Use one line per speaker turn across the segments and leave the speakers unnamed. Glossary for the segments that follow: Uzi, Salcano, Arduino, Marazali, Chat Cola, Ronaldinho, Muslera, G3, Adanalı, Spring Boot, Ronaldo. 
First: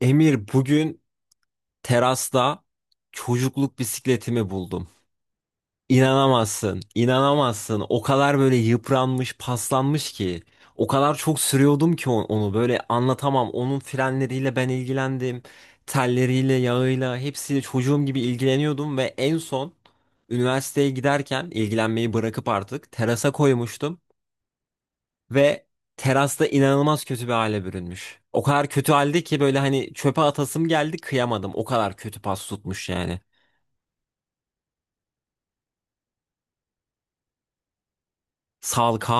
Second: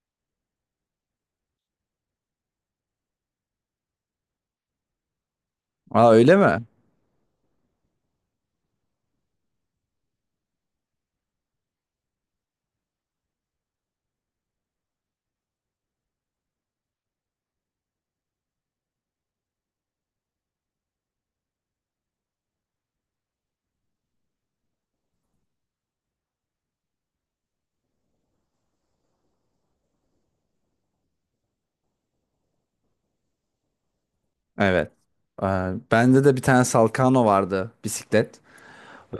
Emir bugün terasta çocukluk bisikletimi buldum.
Aa öyle mi?
İnanamazsın, inanamazsın. O kadar böyle yıpranmış, paslanmış ki. O kadar çok sürüyordum ki onu böyle anlatamam. Onun frenleriyle ben ilgilendim. Telleriyle, yağıyla hepsiyle çocuğum gibi ilgileniyordum ve en son üniversiteye giderken ilgilenmeyi bırakıp artık terasa koymuştum. Ve terasta inanılmaz kötü bir hale bürünmüş. O kadar kötü halde ki böyle hani çöpe atasım geldi, kıyamadım. O kadar kötü pas tutmuş yani.
Evet. Aa, bende de bir tane Salkano vardı bisiklet.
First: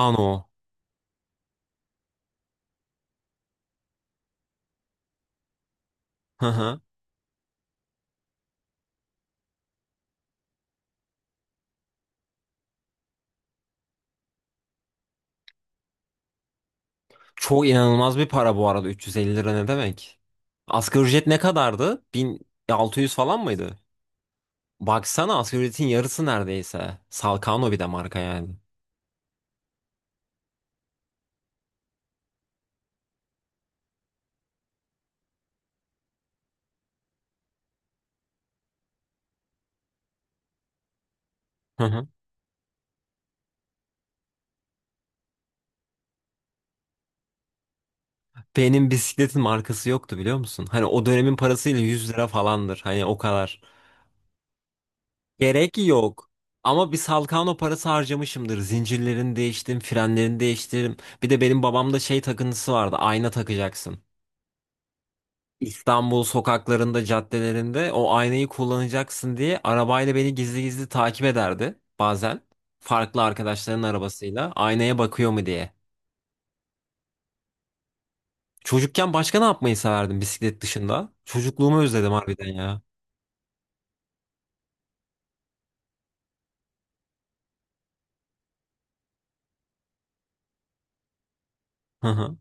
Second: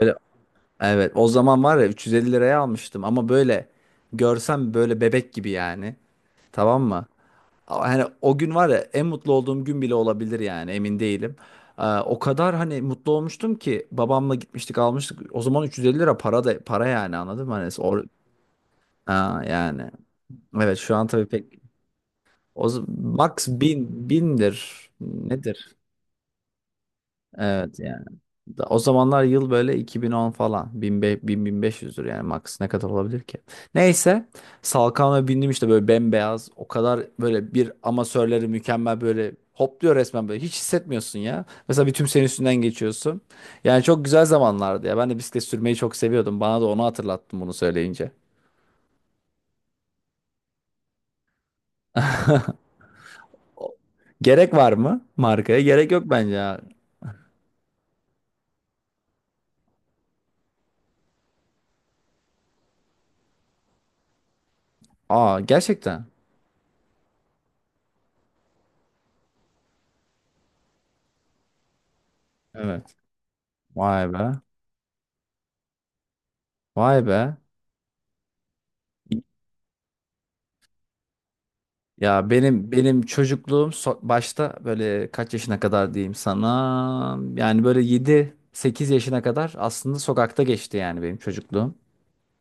Böyle evet o zaman var ya 350 liraya almıştım ama böyle görsem böyle bebek gibi yani.
Hı hı.
Tamam mı? Ama hani o gün var ya en mutlu olduğum gün bile olabilir yani emin değilim. Aa, o kadar hani mutlu olmuştum ki babamla gitmiştik almıştık. O zaman 350 lira para da para yani anladın mı?
Çok
Hani
inanılmaz bir para bu arada, 350
Aa,
lira ne
yani.
demek?
Evet şu
Asgari
an
ücret
tabii
ne
pek
kadardı?
o z-
1600 falan
max
mıydı?
bin bindir
Baksana, asgari
nedir?
ücretin yarısı neredeyse. Salcano bir
Evet
de
yani.
marka yani.
O zamanlar yıl böyle 2010 falan. 1000-1500'dür yani max ne kadar olabilir ki? Neyse. Salkan'a bindim işte böyle bembeyaz. O kadar böyle bir amatörleri mükemmel böyle hopluyor resmen böyle. Hiç hissetmiyorsun ya.
Hı
Mesela bir
hı.
tüm senin üstünden geçiyorsun. Yani çok güzel zamanlardı ya. Ben de bisiklet sürmeyi çok seviyordum. Bana da onu hatırlattın bunu söyleyince.
Benim bisikletin markası yoktu biliyor musun? Hani o dönemin parasıyla 100 lira falandır. Hani o kadar.
O- Gerek var mı markaya?
Gerek
Gerek yok
yok.
bence ya.
Ama bir Salkano parası harcamışımdır. Zincirlerini değiştim, frenlerini değiştirdim. Bir de benim babamda şey takıntısı vardı. Ayna takacaksın.
Aa, gerçekten.
İstanbul sokaklarında, caddelerinde o aynayı kullanacaksın diye arabayla beni gizli gizli takip ederdi bazen.
Evet.
Farklı arkadaşların
Vay be.
arabasıyla aynaya bakıyor mu diye.
Vay be.
Çocukken başka ne yapmayı severdim bisiklet dışında? Çocukluğumu özledim
Ya
harbiden
benim
ya.
benim çocukluğum başta böyle kaç yaşına kadar diyeyim sana yani böyle yedi sekiz yaşına kadar aslında sokakta geçti yani benim çocukluğum.
Hı hı,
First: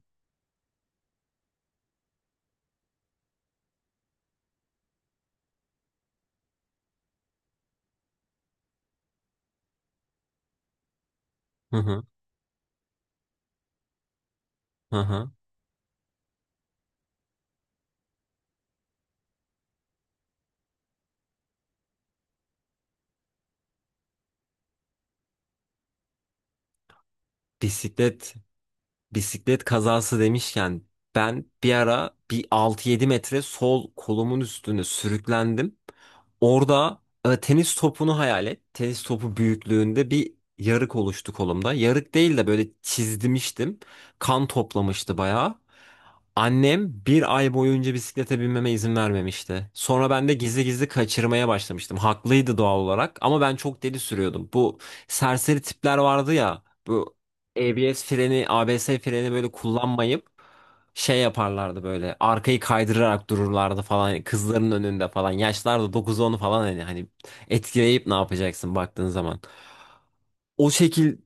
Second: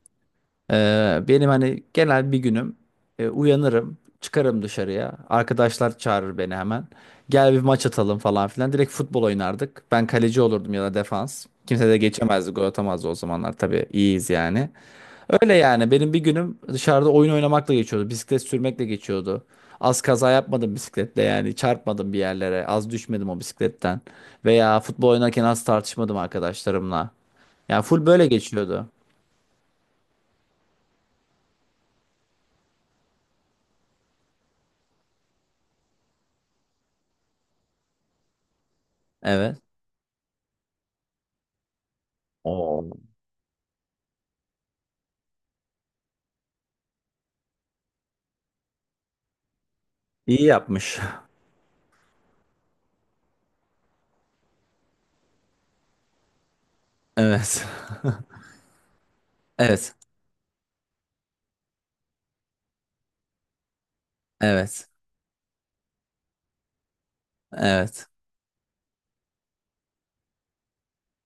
Benim hani genel bir günüm, uyanırım çıkarım dışarıya arkadaşlar çağırır beni hemen gel bir maç atalım falan filan direkt futbol oynardık ben kaleci olurdum ya da defans
hı
kimse de
hı,
geçemezdi gol atamazdı o zamanlar tabii iyiyiz yani.
hı hı.
Öyle yani. Benim bir günüm dışarıda oyun oynamakla geçiyordu. Bisiklet sürmekle geçiyordu. Az kaza yapmadım bisikletle yani. Çarpmadım bir yerlere. Az düşmedim o bisikletten. Veya futbol oynarken az tartışmadım arkadaşlarımla. Yani full böyle
Bisiklet
geçiyordu.
Bisiklet kazası demişken ben bir ara bir 6-7 metre sol kolumun üstüne sürüklendim. Orada, tenis topunu hayal et. Tenis topu
Evet.
büyüklüğünde bir yarık oluştu kolumda. Yarık değil de böyle
Oo.
çizdimiştim. Kan toplamıştı bayağı. Annem bir ay boyunca bisiklete binmeme izin vermemişti. Sonra ben de
İyi
gizli gizli
yapmış.
kaçırmaya başlamıştım. Haklıydı doğal olarak ama ben çok deli sürüyordum. Bu serseri tipler vardı ya. Bu
Evet.
ABS freni, böyle
Evet.
kullanmayıp şey yaparlardı böyle. Arkayı kaydırarak dururlardı falan. Kızların
Evet.
önünde falan. Yaşlar da 9-10 falan, hani etkileyip
Evet.
ne yapacaksın baktığın zaman. O şekil,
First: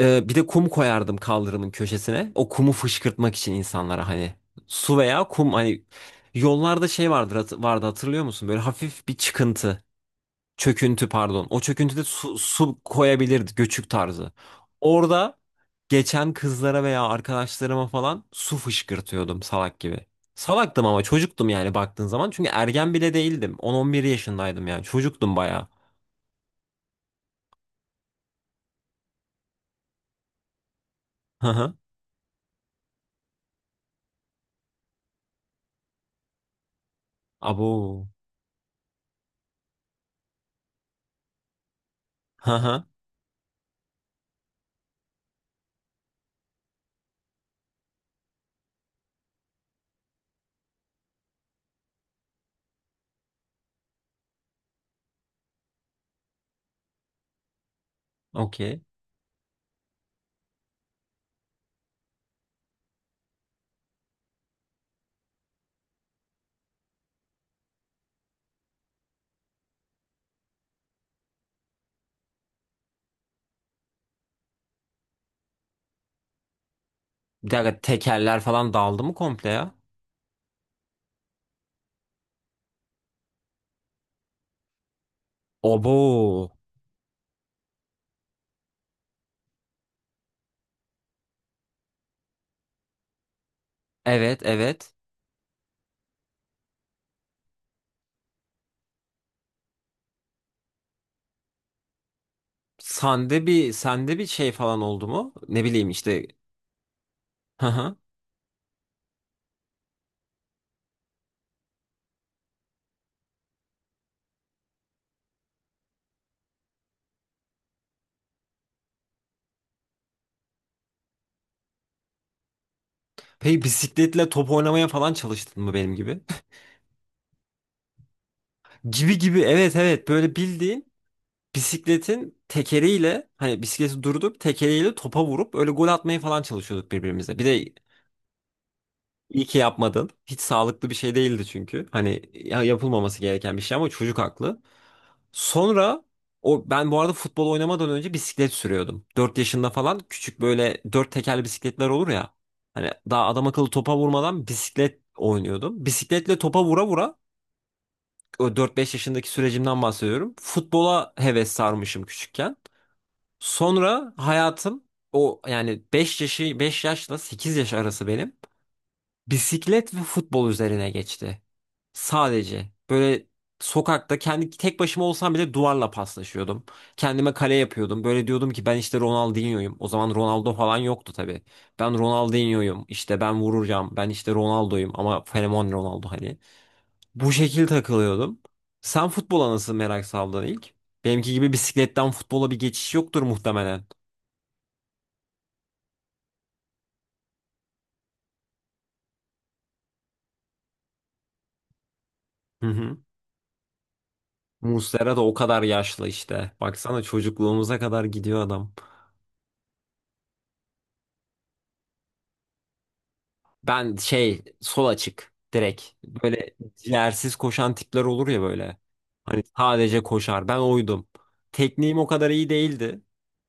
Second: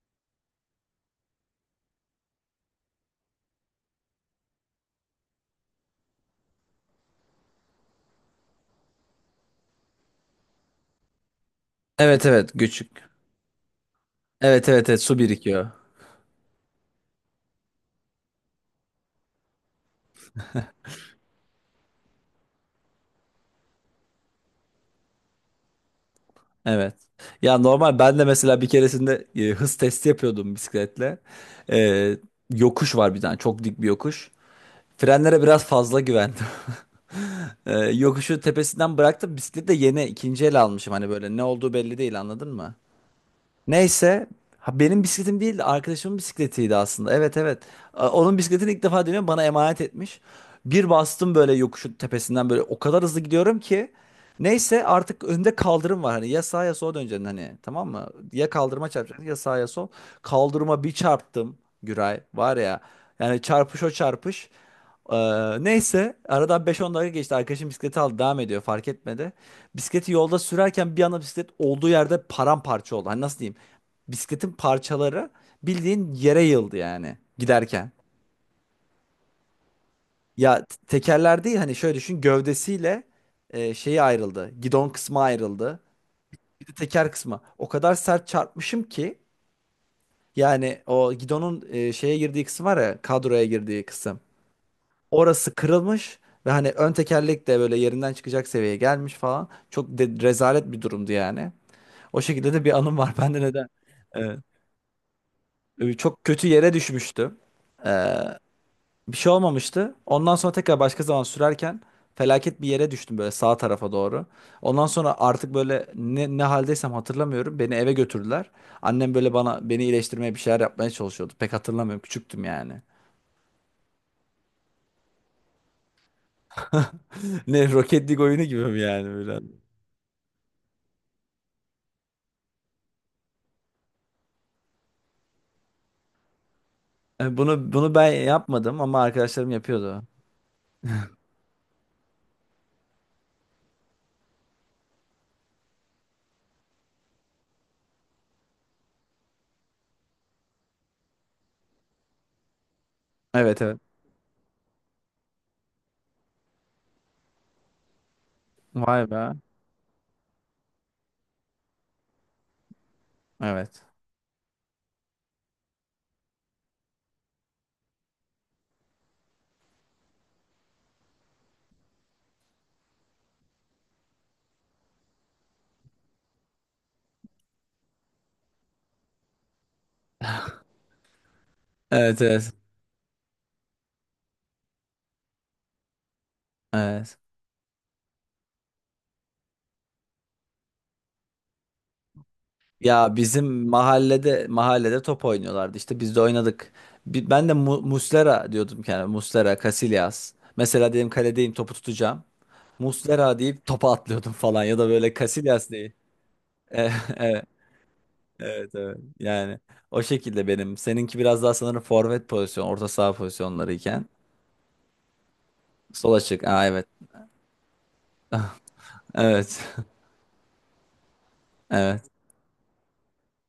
bir de kum koyardım kaldırımın köşesine. O kumu fışkırtmak için insanlara, hani su veya kum, hani yollarda şey vardır, vardı, hatırlıyor musun? Böyle hafif bir çıkıntı, çöküntü pardon. O çöküntüde
Evet
su,
evet
su
küçük.
koyabilirdi, göçük tarzı.
Evet evet evet su
Orada
birikiyor.
geçen kızlara veya arkadaşlarıma falan su fışkırtıyordum salak gibi. Salaktım ama çocuktum yani baktığın zaman. Çünkü ergen bile değildim. 10-11 yaşındaydım yani. Çocuktum bayağı.
Evet. Ya normal ben de mesela bir keresinde hız testi yapıyordum bisikletle.
Hı hı.
E, Yokuş var bir tane çok dik bir yokuş. Frenlere biraz fazla güvendim.
Abo.
Yokuşu tepesinden bıraktım. Bisikleti de yeni ikinci el almışım. Hani böyle ne olduğu belli değil
Hı
anladın mı?
hı.
Neyse, ha, benim bisikletim değildi arkadaşımın bisikletiydi aslında. Evet evet. Onun bisikletini ilk defa deniyorum bana emanet etmiş. Bir bastım böyle yokuşun tepesinden böyle o kadar hızlı gidiyorum ki. Neyse artık önde kaldırım var hani ya sağa ya sola döneceksin hani tamam mı? Ya
Okey.
kaldırıma çarpacaksın ya sağa ya sol. Kaldırıma bir çarptım Güray var ya yani çarpış o çarpış. Ee, Neyse aradan beş on dakika geçti arkadaşım bisikleti aldı devam ediyor fark etmedi. Bisikleti yolda sürerken bir anda bisiklet olduğu yerde paramparça oldu. Hani nasıl diyeyim? Bisikletin parçaları bildiğin yere yıldı yani
Bir dakika,
giderken.
tekerler falan daldı mı komple ya?
Ya tekerler değil hani şöyle düşün gövdesiyle, şeyi ayrıldı. Gidon kısmı ayrıldı.
Obo.
Bir de teker kısmı. O kadar sert çarpmışım ki yani o gidonun, şeye girdiği kısım var ya kadroya girdiği kısım.
Evet evet.
Orası kırılmış ve hani ön tekerlek de böyle yerinden çıkacak seviyeye gelmiş falan. Çok rezalet bir durumdu yani. O şekilde de bir anım var. Ben de neden?
Sende bir
Evet.
şey falan oldu mu? Ne bileyim
Çok
işte.
kötü yere düşmüştüm. E, Bir şey olmamıştı. Ondan sonra tekrar başka zaman sürerken felaket bir yere düştüm böyle sağ tarafa doğru. Ondan sonra artık böyle ne haldeysem hatırlamıyorum. Beni eve götürdüler. Annem böyle bana beni iyileştirmeye bir şeyler yapmaya çalışıyordu. Pek hatırlamıyorum. Küçüktüm yani.
Peki bisikletle top oynamaya falan çalıştın mı benim gibi?
Ne Rocket League oyunu gibi mi yani
Gibi gibi,
böyle?
evet evet, böyle bildiğin bisikletin tekeriyle, hani bisikleti durdurup tekeriyle topa vurup öyle gol atmaya falan çalışıyorduk birbirimize. Bir de
Bunu ben yapmadım ama
iyi
arkadaşlarım
ki
yapıyordu.
yapmadın. Hiç sağlıklı bir şey değildi çünkü. Hani yapılmaması gereken bir şey ama çocuk haklı. Sonra, o, ben bu arada futbol oynamadan önce bisiklet sürüyordum. 4 yaşında falan, küçük böyle 4 tekerli bisikletler olur ya. Hani daha adam
Evet
akıllı
evet.
topa vurmadan bisiklet oynuyordum. Bisikletle topa vura vura o 4-5
Vay
yaşındaki
be.
sürecimden bahsediyorum. Futbola heves sarmışım küçükken.
Evet.
Sonra hayatım, o yani, 5 yaşla 8 yaş arası benim bisiklet ve futbol üzerine geçti. Sadece böyle sokakta kendi tek başıma olsam bile duvarla paslaşıyordum. Kendime kale yapıyordum. Böyle diyordum ki ben işte Ronaldinho'yum. O zaman Ronaldo falan yoktu tabii. Ben
Evet evet.
Ronaldinho'yum. İşte ben vuracağım. Ben işte Ronaldo'yum ama fenomen Ronaldo hani.
Evet.
Bu şekil takılıyordum. Sen futbola nasıl merak saldın ilk? Benimki gibi bisikletten futbola bir geçiş
Ya
yoktur
bizim
muhtemelen.
mahallede top oynuyorlardı. İşte biz de oynadık. Ben de Muslera diyordum yani. Muslera, Casillas. Mesela dedim kaledeyim topu tutacağım.
Hı hı.
Muslera deyip topa atlıyordum falan ya da böyle
Muslera da o kadar
Casillas diye.
yaşlı işte.
Evet,
Baksana
evet,
çocukluğumuza kadar gidiyor
evet.
adam.
Evet. Yani o şekilde benim. Seninki biraz daha sanırım forvet pozisyon, orta saha
Ben
pozisyonlarıyken.
şey sol açık direkt.
Sol açık.
Böyle
Aa, evet.
ciğersiz koşan tipler olur ya böyle. Hani
Evet.
sadece koşar. Ben oydum. Tekniğim
Evet.
o kadar iyi değildi.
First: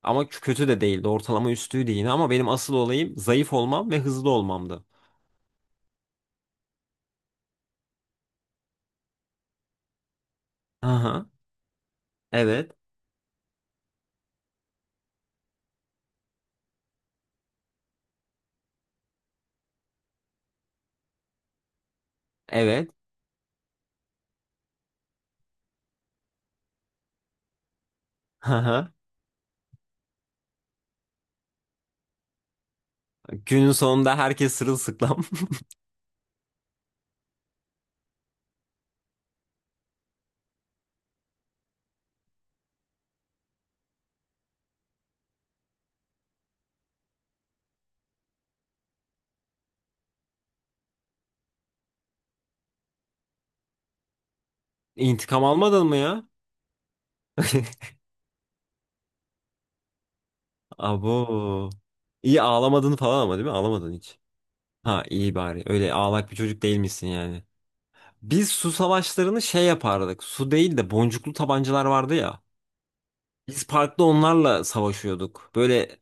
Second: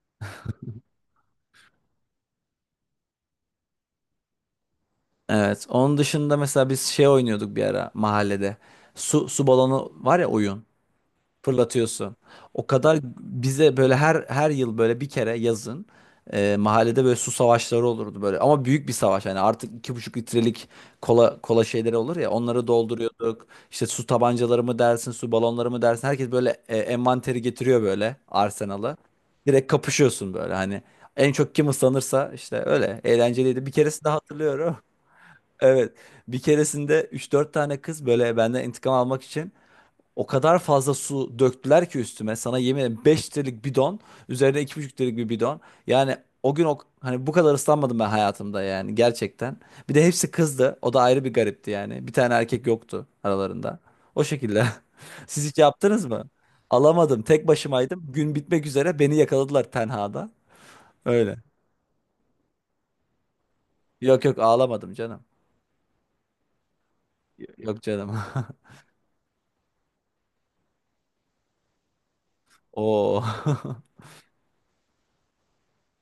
Ama kötü de değildi. Ortalama üstüydü yine, ama benim asıl olayım zayıf olmam ve hızlı olmamdı.
Evet. Onun dışında mesela biz şey oynuyorduk bir ara mahallede. Su balonu var ya oyun.
Aha.
Fırlatıyorsun. O
Evet.
kadar bize böyle her yıl böyle bir kere yazın, mahallede böyle su savaşları olurdu böyle. Ama büyük bir savaş yani artık 2,5 litrelik kola şeyleri olur ya onları
Evet.
dolduruyorduk. İşte su tabancaları mı dersin, su balonları mı dersin. Herkes böyle, envanteri getiriyor böyle arsenalı. Direkt kapışıyorsun böyle hani. En çok kim ıslanırsa işte öyle eğlenceliydi.
Günün
Bir keresinde
sonunda herkes
hatırlıyorum.
sırılsıklam.
Evet. Bir keresinde üç dört tane kız böyle benden intikam almak için o kadar fazla su döktüler ki üstüme. Sana yemin ederim 5 litrelik bidon. Üzerine 2,5 litrelik bir bidon. Yani o gün, hani bu kadar ıslanmadım ben hayatımda yani gerçekten. Bir de hepsi kızdı. O da ayrı bir garipti yani. Bir tane erkek yoktu aralarında. O şekilde.
İntikam
Siz hiç
almadın mı
yaptınız mı?
ya?
Alamadım. Tek başımaydım. Gün bitmek üzere beni yakaladılar tenhada. Öyle.
Abo. İyi ağlamadın falan ama, değil mi? Ağlamadın hiç.
Yok yok ağlamadım
Ha
canım.
iyi bari. Öyle ağlak bir çocuk değilmişsin yani.
Yok canım.
Biz su savaşlarını şey yapardık. Su değil de boncuklu tabancalar vardı ya.
Oo.
Biz parkta onlarla savaşıyorduk. Böyle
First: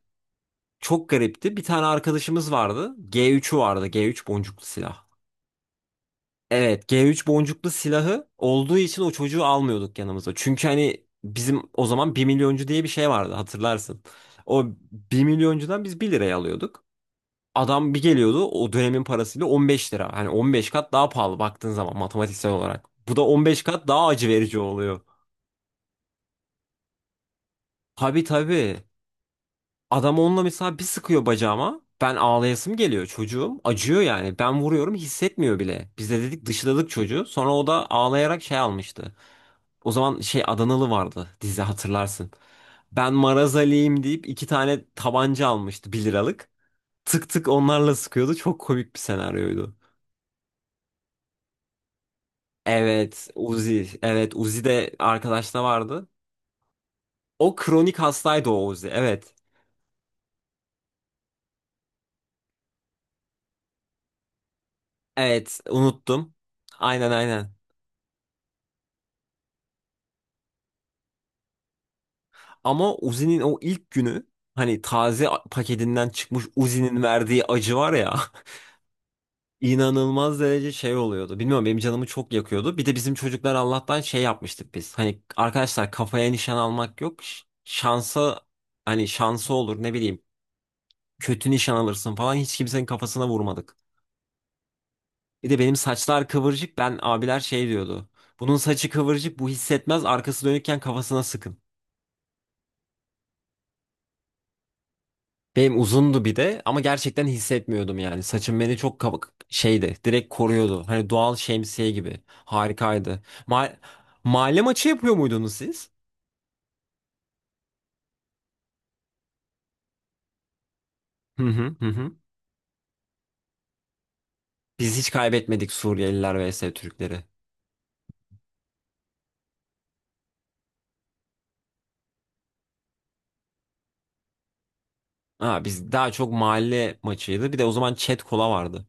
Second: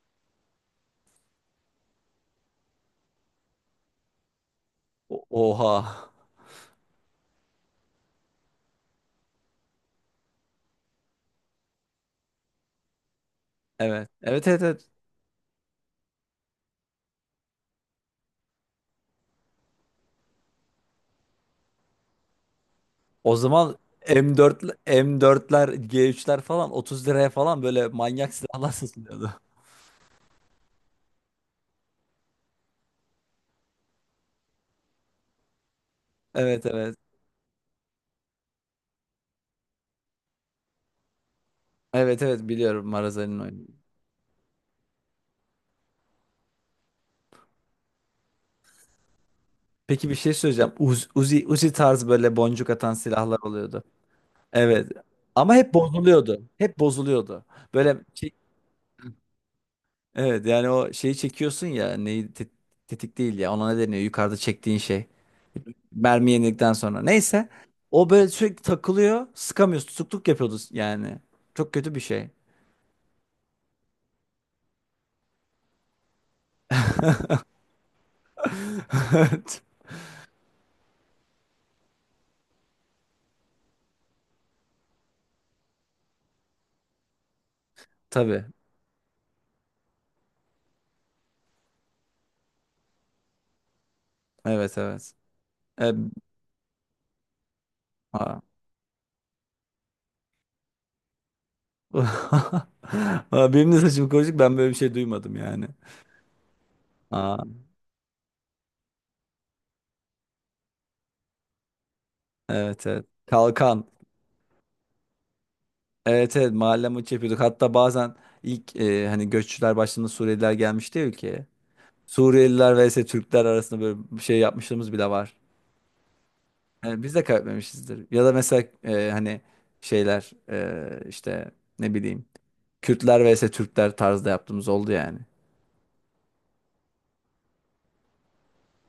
çok garipti. Bir tane arkadaşımız vardı. G3'ü vardı. G3 boncuklu silah.
Oha.
Evet, G3 boncuklu silahı olduğu için o çocuğu almıyorduk yanımıza. Çünkü hani bizim o zaman bir milyoncu diye bir şey vardı, hatırlarsın.
Evet. Evet evet
O
evet.
bir milyoncudan biz bir liraya alıyorduk. Adam bir geliyordu o dönemin parasıyla 15 lira. Hani 15 kat daha pahalı baktığın zaman, matematiksel olarak. Bu da
O
15
zaman
kat daha acı verici
M4
oluyor.
M4'ler, G3'ler falan 30 liraya falan böyle
Tabii
manyak silahlar
tabii.
satılıyordu.
Adam onunla mesela bir sıkıyor bacağıma. Ben ağlayasım geliyor çocuğum. Acıyor yani. Ben vuruyorum, hissetmiyor bile. Biz de dedik,
Evet
dışladık
evet.
çocuğu. Sonra o da ağlayarak şey almıştı. O zaman şey Adanalı vardı dizi,
Evet
hatırlarsın.
evet biliyorum
Ben
Marazali'nin oyunu.
Marazali'yim deyip 2 tane tabanca almıştı, 1 liralık. Tık tık onlarla sıkıyordu. Çok komik bir senaryoydu.
Peki bir şey söyleyeceğim. Uzi tarzı böyle boncuk atan
Evet
silahlar oluyordu.
Uzi. Evet Uzi
Evet.
de
Ama
arkadaşta
hep
vardı.
bozuluyordu. Hep bozuluyordu.
O
Böyle
kronik hastaydı o Uzi. Evet.
evet yani o şeyi çekiyorsun ya neyi tetik değil ya ona ne deniyor yukarıda çektiğin şey.
Evet
Mermi
unuttum.
yenildikten sonra.
Aynen
Neyse.
aynen.
O böyle sürekli takılıyor. Sıkamıyorsun. Tutukluk yapıyordu yani. Çok kötü bir şey.
Ama Uzi'nin o ilk günü, hani taze paketinden çıkmış Uzi'nin verdiği acı var ya.
Evet,
inanılmaz derece şey oluyordu. Bilmiyorum, benim canımı çok yakıyordu. Bir de bizim çocuklar Allah'tan şey yapmıştık biz. Hani arkadaşlar, kafaya nişan almak yok. Şansa,
tabii.
hani şansı olur, ne bileyim. Kötü nişan alırsın falan, hiç kimsenin kafasına vurmadık.
Evet evet.
Bir de benim
E,
saçlar kıvırcık, ben, abiler şey diyordu.
Aa.
Bunun saçı kıvırcık, bu hissetmez, arkası dönükken kafasına sıkın.
Aa, benim de saçım kıvırcık ben böyle bir şey duymadım yani.
Benim uzundu bir de ama gerçekten
Aa,
hissetmiyordum yani. Saçım beni çok kabuk şeydi. Direkt koruyordu. Hani doğal şemsiye gibi.
evet evet.
Harikaydı. Ma-
Kalkan.
Mahalle maçı yapıyor muydunuz siz?
Evet evet mahalle maçı yapıyorduk. Hatta bazen ilk, hani göççüler başladığında Suriyeliler gelmişti ya
Hı
ülkeye.
hı hı. Hı.
Suriyeliler vs Türkler arasında böyle bir şey yapmışlığımız
Biz
bile
hiç
var.
kaybetmedik, Suriyeliler vs
Yani biz
Türkleri.
de kaybetmemişizdir. Ya da mesela, hani şeyler, işte ne bileyim Kürtler vs Türkler tarzda yaptığımız oldu yani.
Ha, biz daha çok mahalle maçıydı. Bir de o zaman Chat Cola vardı.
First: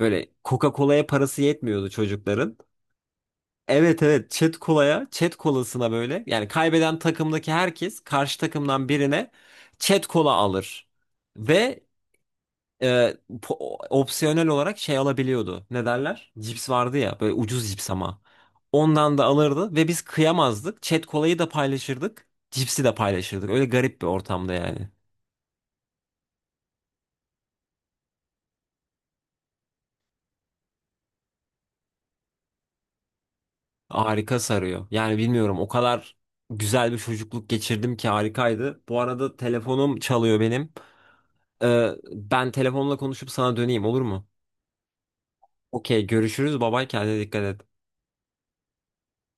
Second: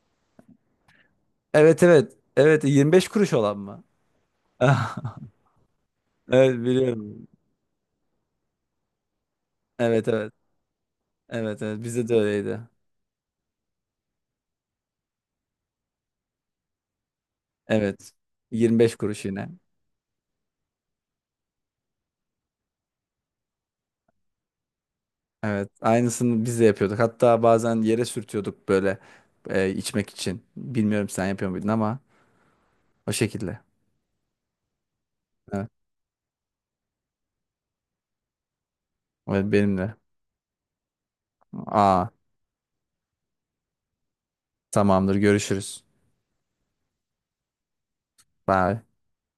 Böyle Coca-Cola'ya parası
Evet
yetmiyordu
evet.
çocukların.
Evet 25 kuruş olan mı?
Evet evet, Chat Cola'ya, Chat Cola'sına böyle, yani
Evet
kaybeden
biliyorum.
takımdaki herkes karşı takımdan birine
Evet
Chat Cola
evet.
alır.
Evet
Ve
evet bizde de öyleydi.
e, opsiyonel olarak şey alabiliyordu. Ne derler? Cips vardı ya, böyle ucuz cips
Evet.
ama.
25
Ondan da
kuruş yine.
alırdı ve biz kıyamazdık. Chat kolayı da paylaşırdık. Cipsi de paylaşırdık. Öyle garip bir ortamda yani.
Evet. Aynısını biz de yapıyorduk. Hatta bazen yere sürtüyorduk böyle, içmek için. Bilmiyorum sen yapıyor muydun ama o şekilde.
Harika sarıyor. Yani bilmiyorum, o
Evet.
kadar güzel bir çocukluk geçirdim ki, harikaydı. Bu arada
Evet benim de.
telefonum çalıyor benim.
Aa,
Ben telefonla konuşup sana döneyim, olur mu?
tamamdır görüşürüz.
Okey, görüşürüz. Babay, kendine dikkat et.
Bye.